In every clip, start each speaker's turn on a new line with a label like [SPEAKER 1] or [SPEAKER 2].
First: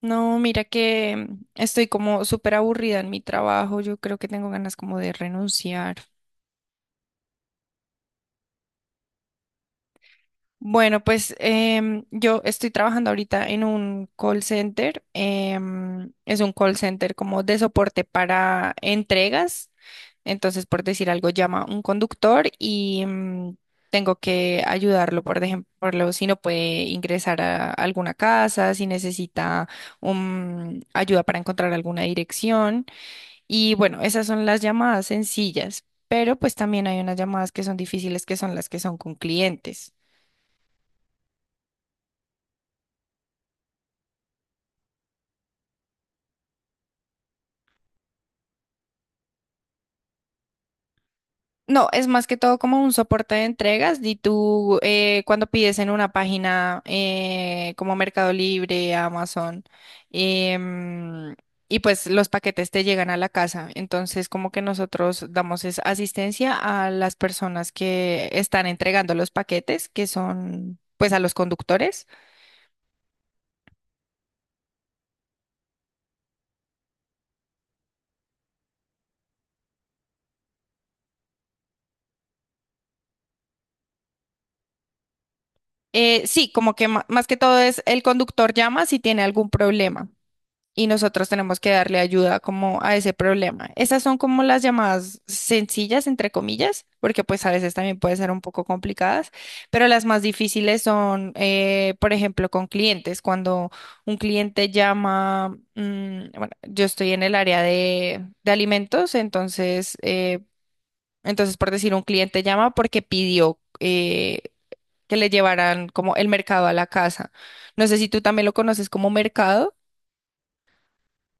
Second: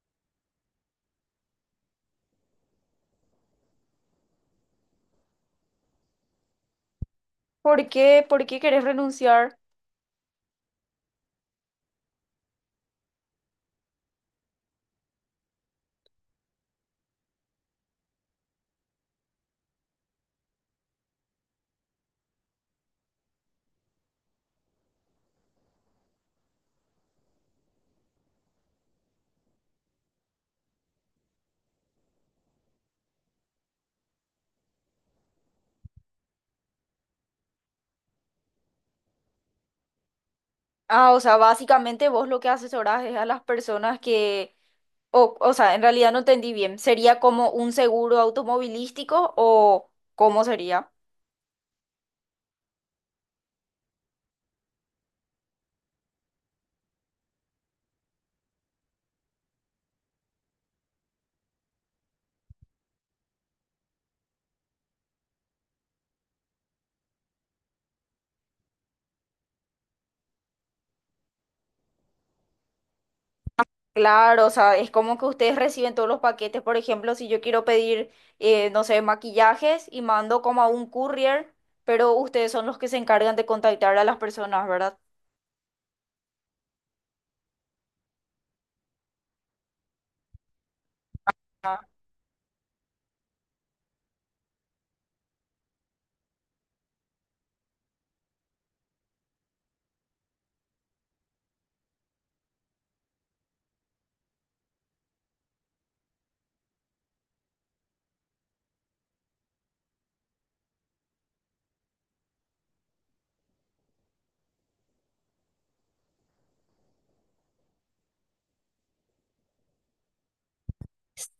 [SPEAKER 1] No, mira que estoy como súper aburrida en mi trabajo. Yo creo que tengo ganas como de renunciar.
[SPEAKER 2] ¿Por qué? ¿Por qué querés renunciar?
[SPEAKER 1] Bueno, pues yo estoy trabajando ahorita en un call center. Es un call center como de soporte para entregas. Entonces, por decir algo, llama un conductor y tengo que ayudarlo, por ejemplo, si no puede ingresar a alguna casa, si necesita ayuda para encontrar alguna dirección. Y bueno, esas son las llamadas sencillas, pero pues también hay unas llamadas que son difíciles, que son las que son con clientes.
[SPEAKER 2] Ah, o sea, básicamente vos lo que asesorás es a las personas que, o sea, en realidad no entendí bien. ¿Sería como un seguro automovilístico o cómo sería?
[SPEAKER 1] No, es más que todo como un soporte de entregas. Y tú, cuando pides en una página como Mercado Libre, Amazon, em, y pues los paquetes te llegan a la casa. Entonces, como que nosotros damos es asistencia a las personas que están entregando los paquetes, que son pues a los conductores.
[SPEAKER 2] Claro, o sea, es como que ustedes reciben todos los paquetes. Por ejemplo, si yo quiero pedir, no sé, maquillajes y mando como a un courier, pero ustedes son los que se encargan de contactar a las personas, ¿verdad?
[SPEAKER 1] Sí, como que más que todo es el conductor llama si tiene algún problema y nosotros tenemos que darle ayuda como a ese problema. Esas son como las llamadas sencillas, entre comillas, porque pues a veces también pueden ser un poco complicadas, pero las más difíciles son, por ejemplo, con clientes. Cuando un cliente llama, mm, bueno, yo estoy en el área de alimentos, entonces, entonces por decir, un cliente llama porque pidió. Que le llevarán como el mercado a la casa. No sé si tú también lo conoces como mercado.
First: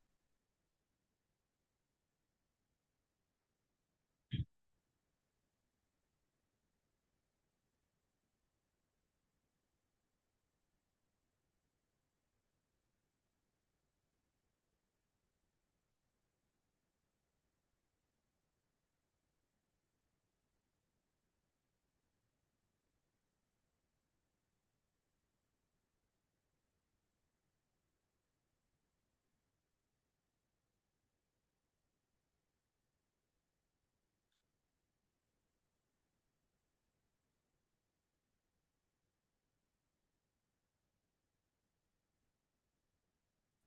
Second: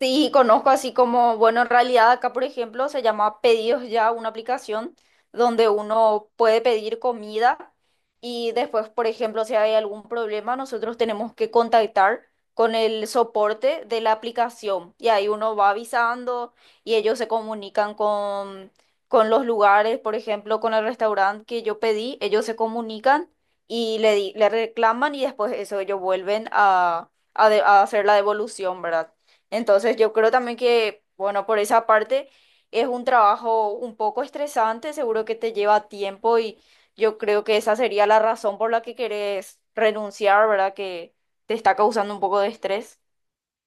[SPEAKER 2] Sí, conozco así como, bueno, en realidad acá, por ejemplo, se llama Pedidos Ya, una aplicación donde uno puede pedir comida y después, por ejemplo, si hay algún problema, nosotros tenemos que contactar con el soporte de la aplicación y ahí uno va avisando y ellos se comunican con los lugares, por ejemplo, con el restaurante que yo pedí, ellos se comunican y le, le reclaman y después eso ellos vuelven a hacer la devolución, ¿verdad? Entonces yo creo también que, bueno, por esa parte es un trabajo un poco estresante, seguro que te lleva tiempo y yo creo que esa sería la razón por la que querés renunciar, ¿verdad? Que te está causando un poco de estrés.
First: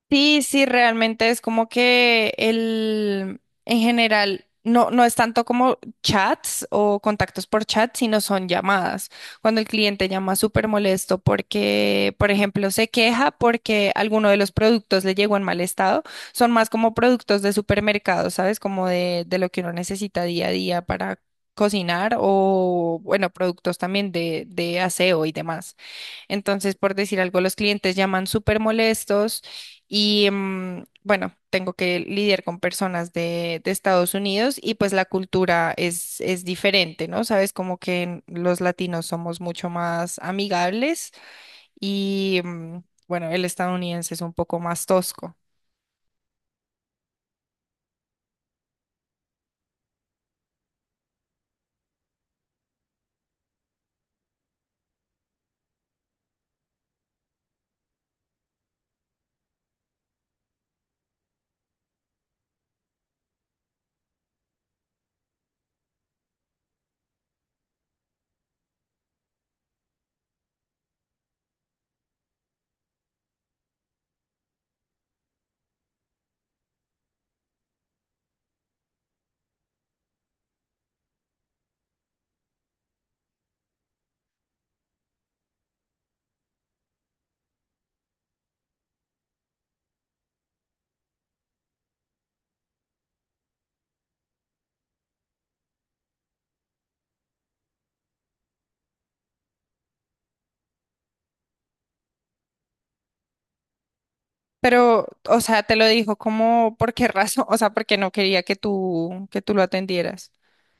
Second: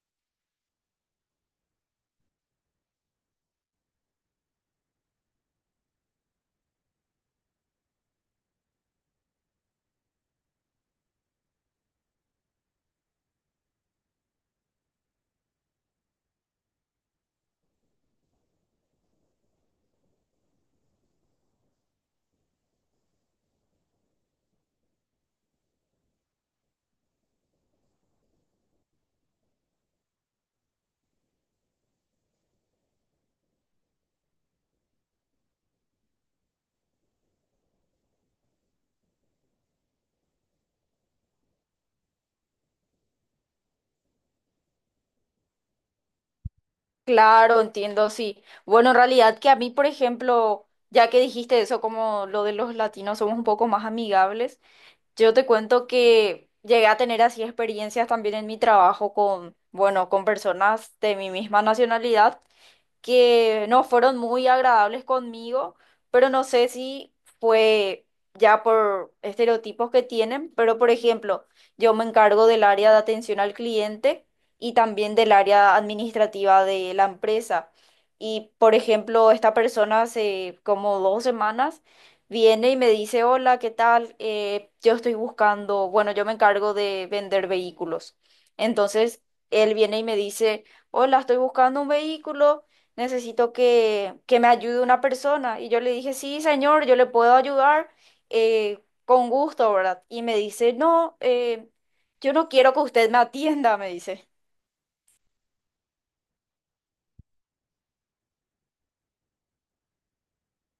[SPEAKER 1] Sí, sí, realmente es como que el, en general, no, no es tanto como chats o contactos por chat, sino son llamadas. Cuando el cliente llama súper molesto porque, por ejemplo, se queja porque alguno de los productos le llegó en mal estado, son más como productos de supermercado, ¿sabes? Como de lo que uno necesita día a día para cocinar o, bueno, productos también de aseo y demás. Entonces, por decir algo, los clientes llaman súper molestos y bueno, tengo que lidiar con personas de Estados Unidos y pues la cultura es diferente, ¿no? Sabes, como que los latinos somos mucho más amigables y bueno, el estadounidense es un poco más tosco.
[SPEAKER 2] Claro, entiendo, sí. Bueno, en realidad que a mí, por ejemplo, ya que dijiste eso, como lo de los latinos somos un poco más amigables, yo te cuento que llegué a tener así experiencias también en mi trabajo con, bueno, con personas de mi misma nacionalidad, que no fueron muy agradables conmigo, pero no sé si fue ya por estereotipos que tienen, pero por ejemplo, yo me encargo del área de atención al cliente y también del área administrativa de la empresa. Y por ejemplo, esta persona hace como dos semanas viene y me dice, hola, ¿qué tal? Yo estoy buscando, bueno, yo me encargo de vender vehículos. Entonces, él viene y me dice, hola, estoy buscando un vehículo, necesito que me ayude una persona. Y yo le dije, sí, señor, yo le puedo ayudar con gusto, ¿verdad? Y me dice, no, yo no quiero que usted me atienda, me dice.
[SPEAKER 1] Pero, o sea, te lo dijo como, ¿por qué razón? O sea, porque no quería que tú lo atendieras.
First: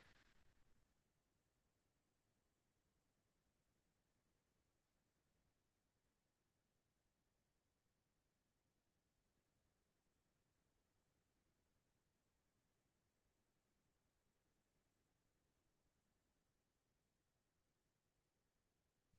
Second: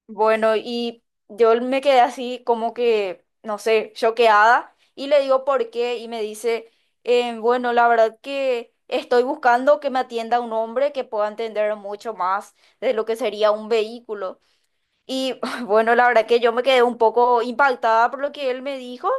[SPEAKER 2] Bueno, y yo me quedé así como que, no sé, choqueada y le digo por qué y me dice, bueno, la verdad que... estoy buscando que me atienda un hombre que pueda entender mucho más de lo que sería un vehículo." Y bueno, la verdad que yo me quedé un poco impactada por lo que él me dijo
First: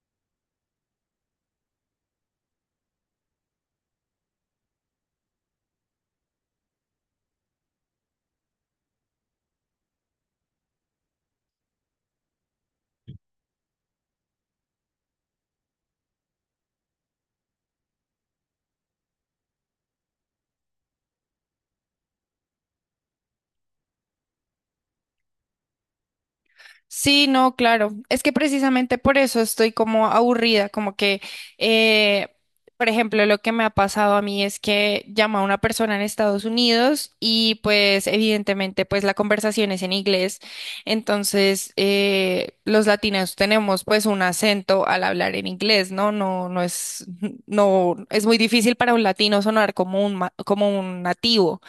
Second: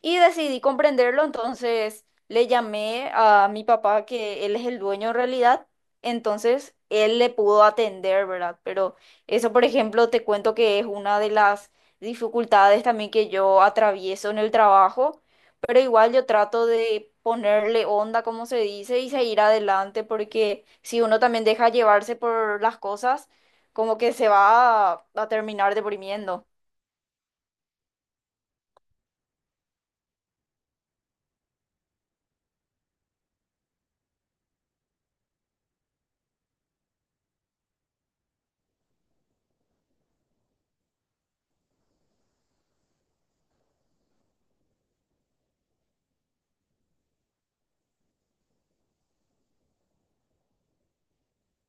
[SPEAKER 2] y decidí comprenderlo. Entonces le llamé a mi papá, que él es el dueño en realidad. Entonces él le pudo atender, ¿verdad? Pero eso, por ejemplo, te cuento que es una de las dificultades también que yo atravieso en el trabajo. Pero igual yo trato de ponerle onda, como se dice, y seguir adelante, porque si uno también deja llevarse por las cosas, como que se va a terminar deprimiendo.
[SPEAKER 1] Sí, no, claro. Es que precisamente por eso estoy como aburrida, como que, eh, por ejemplo, lo que me ha pasado a mí es que llamo a una persona en Estados Unidos y pues evidentemente pues la conversación es en inglés. Entonces, los latinos tenemos pues un acento al hablar en inglés, ¿no? No, es muy difícil para un latino sonar como un, como un nativo.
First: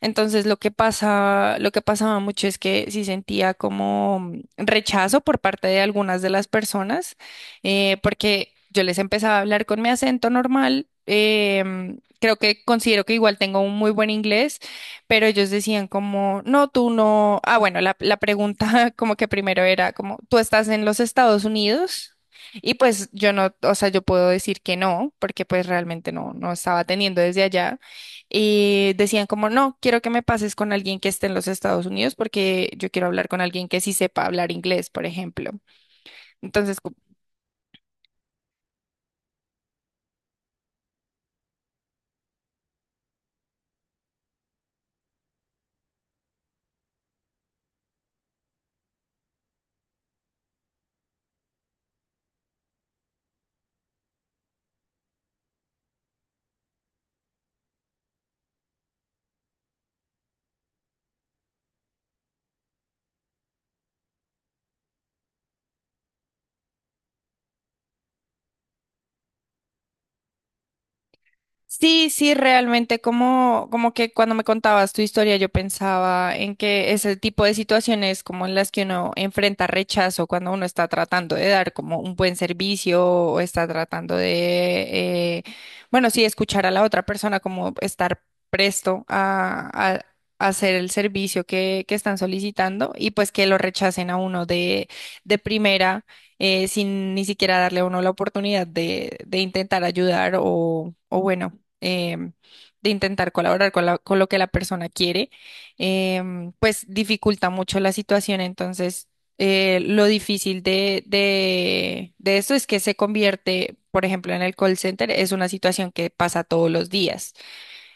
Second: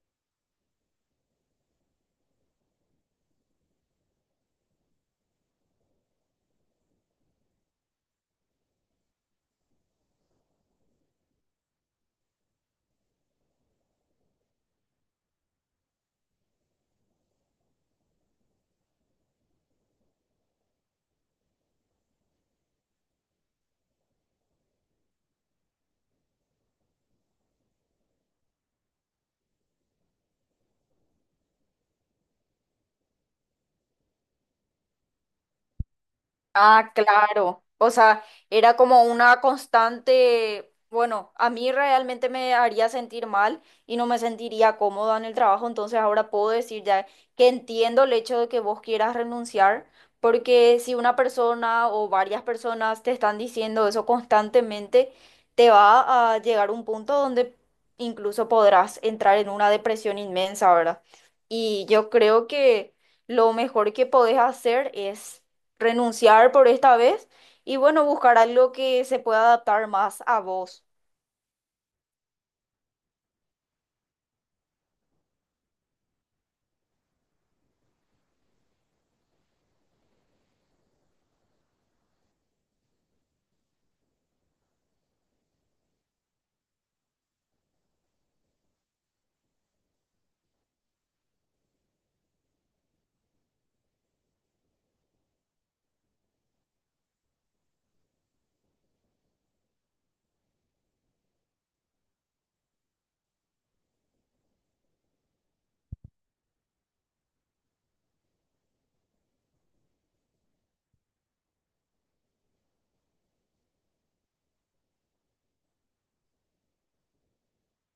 [SPEAKER 1] Entonces lo que pasaba mucho es que sí sentía como rechazo por parte de algunas de las personas, porque yo les empezaba a hablar con mi acento normal. Creo que considero que igual tengo un muy buen inglés, pero ellos decían como, no, tú no. Ah, bueno, la pregunta como que primero era como, ¿tú estás en los Estados Unidos? Y pues yo no, o sea, yo puedo decir que no, porque pues realmente no, no estaba teniendo desde allá. Y decían como, no, quiero que me pases con alguien que esté en los Estados Unidos porque yo quiero hablar con alguien que sí sepa hablar inglés, por ejemplo. Entonces,
[SPEAKER 2] Ah, claro. O sea, era como una constante, bueno, a mí realmente me haría sentir mal y no me sentiría cómoda en el trabajo, entonces ahora puedo decir ya que entiendo el hecho de que vos quieras renunciar, porque si una persona o varias personas te están diciendo eso constantemente, te va a llegar un punto donde incluso podrás entrar en una depresión inmensa, ¿verdad? Y yo creo que lo mejor que podés hacer es renunciar por esta vez y bueno, buscar algo que se pueda adaptar más a vos.
[SPEAKER 1] sí, sí, realmente como, como que cuando me contabas tu historia yo pensaba en que ese tipo de situaciones como en las que uno enfrenta rechazo cuando uno está tratando de dar como un buen servicio o está tratando de, bueno, sí, escuchar a la otra persona como estar presto a hacer el servicio que están solicitando y pues que lo rechacen a uno de primera sin ni siquiera darle a uno la oportunidad de intentar ayudar o bueno em, de intentar colaborar con, con lo que la persona quiere, pues dificulta mucho la situación. Entonces, lo difícil de eso es que se convierte, por ejemplo, en el call center, es una situación que pasa todos los días.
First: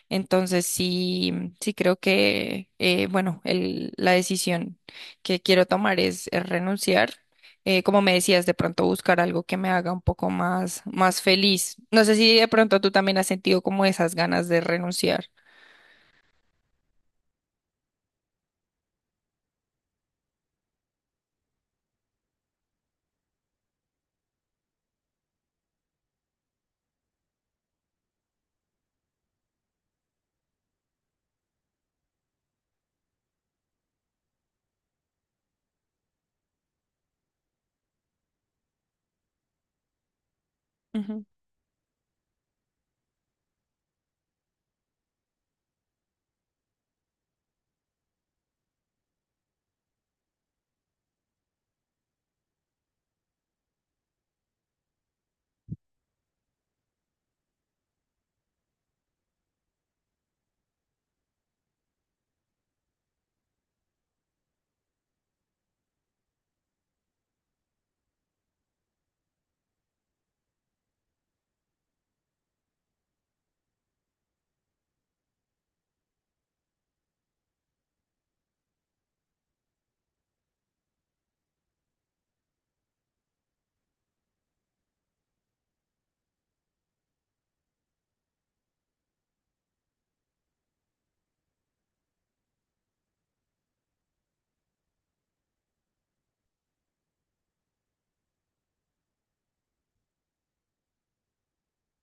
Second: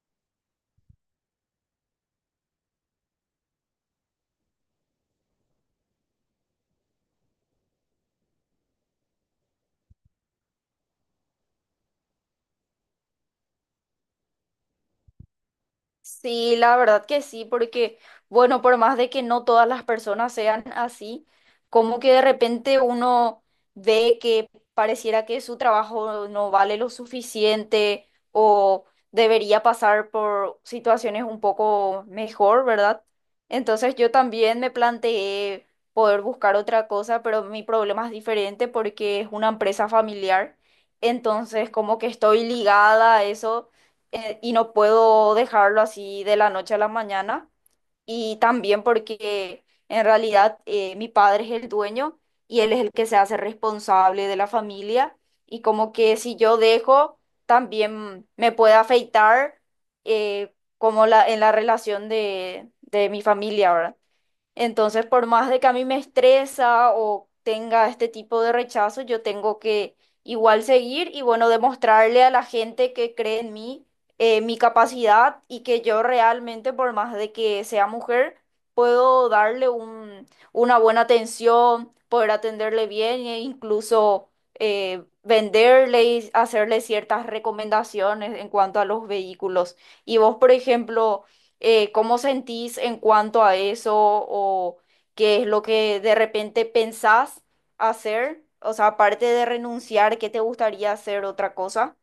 [SPEAKER 1] Entonces sí, sí creo que, bueno, la decisión que quiero tomar es renunciar. Como me decías, de pronto buscar algo que me haga un poco más, más feliz. No sé si de pronto tú también has sentido como esas ganas de renunciar.
[SPEAKER 2] Sí, la verdad que sí, porque, bueno, por más de que no todas las personas sean así, como que de repente uno ve que pareciera que su trabajo no vale lo suficiente o debería pasar por situaciones un poco mejor, ¿verdad? Entonces yo también me planteé poder buscar otra cosa, pero mi problema es diferente porque es una empresa familiar, entonces como que estoy ligada a eso, y no puedo dejarlo así de la noche a la mañana. Y también porque en realidad mi padre es el dueño y él es el que se hace responsable de la familia. Y como que si yo dejo, también me puede afectar como la, en la relación de mi familia, ¿verdad? Entonces, por más de que a mí me estresa o tenga este tipo de rechazo, yo tengo que igual seguir y bueno, demostrarle a la gente que cree en mí mi capacidad y que yo realmente, por más de que sea mujer, puedo darle un, una buena atención, poder atenderle bien e incluso venderle y hacerle ciertas recomendaciones en cuanto a los vehículos. Y vos, por ejemplo, ¿cómo sentís en cuanto a eso o qué es lo que de repente pensás hacer? O sea, aparte de renunciar, ¿qué te gustaría hacer otra cosa?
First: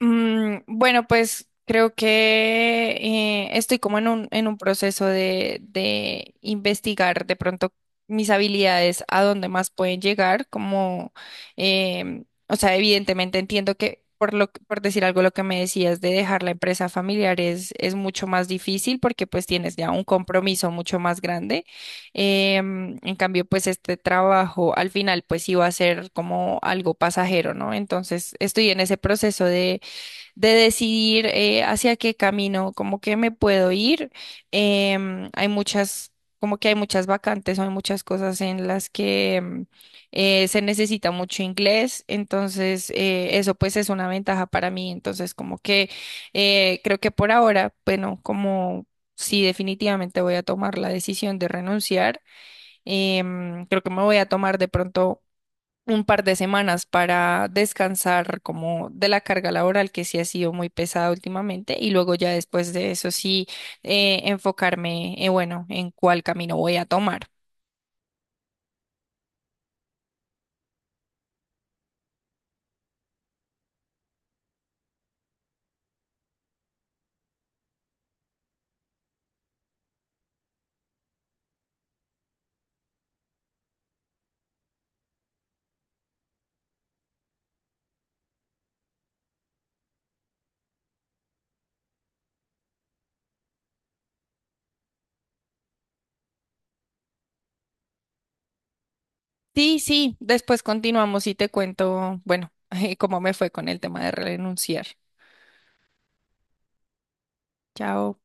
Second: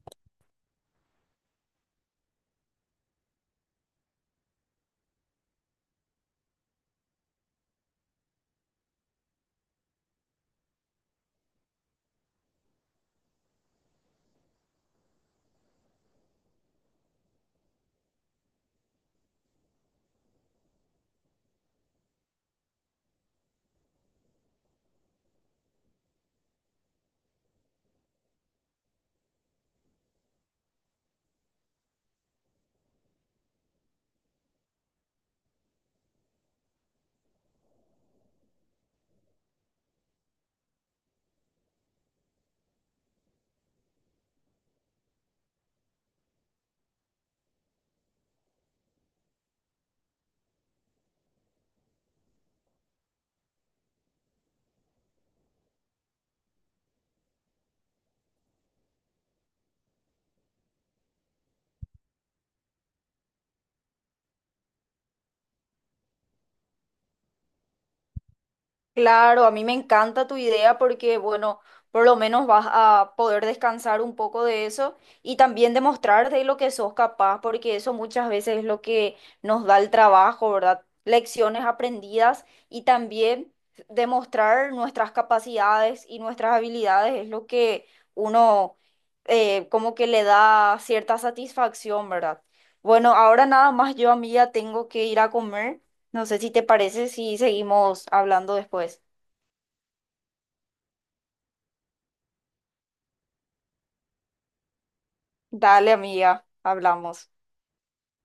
[SPEAKER 1] Mm, bueno, pues creo que estoy como en un proceso de investigar de pronto mis habilidades, a dónde más pueden llegar, como, o sea, evidentemente entiendo que por lo, por decir algo, lo que me decías de dejar la empresa familiar es mucho más difícil porque pues tienes ya un compromiso mucho más grande. Em, en cambio, pues este trabajo al final pues iba a ser como algo pasajero, ¿no? Entonces estoy en ese proceso de decidir hacia qué camino, como que me puedo ir. Em, hay muchas, como que hay muchas vacantes, hay muchas cosas en las que se necesita mucho inglés, entonces eso pues es una ventaja para mí, entonces como que creo que por ahora, bueno, como... Sí, definitivamente voy a tomar la decisión de renunciar. Creo que me voy a tomar de pronto un par de semanas para descansar como de la carga laboral que sí ha sido muy pesada últimamente y luego ya después de eso sí enfocarme, bueno, en cuál camino voy a tomar.
[SPEAKER 2] Claro, a mí me encanta tu idea porque, bueno, por lo menos vas a poder descansar un poco de eso y también demostrar de lo que sos capaz, porque eso muchas veces es lo que nos da el trabajo, ¿verdad? Lecciones aprendidas y también demostrar nuestras capacidades y nuestras habilidades es lo que uno, como que le da cierta satisfacción, ¿verdad? Bueno, ahora nada más yo, amiga, tengo que ir a comer. No sé si te parece si seguimos hablando después.
[SPEAKER 1] Sí, sí, después continuamos y te cuento, bueno, cómo me fue con el tema de renunciar.
[SPEAKER 2] Dale, amiga, hablamos.
[SPEAKER 1] Chao.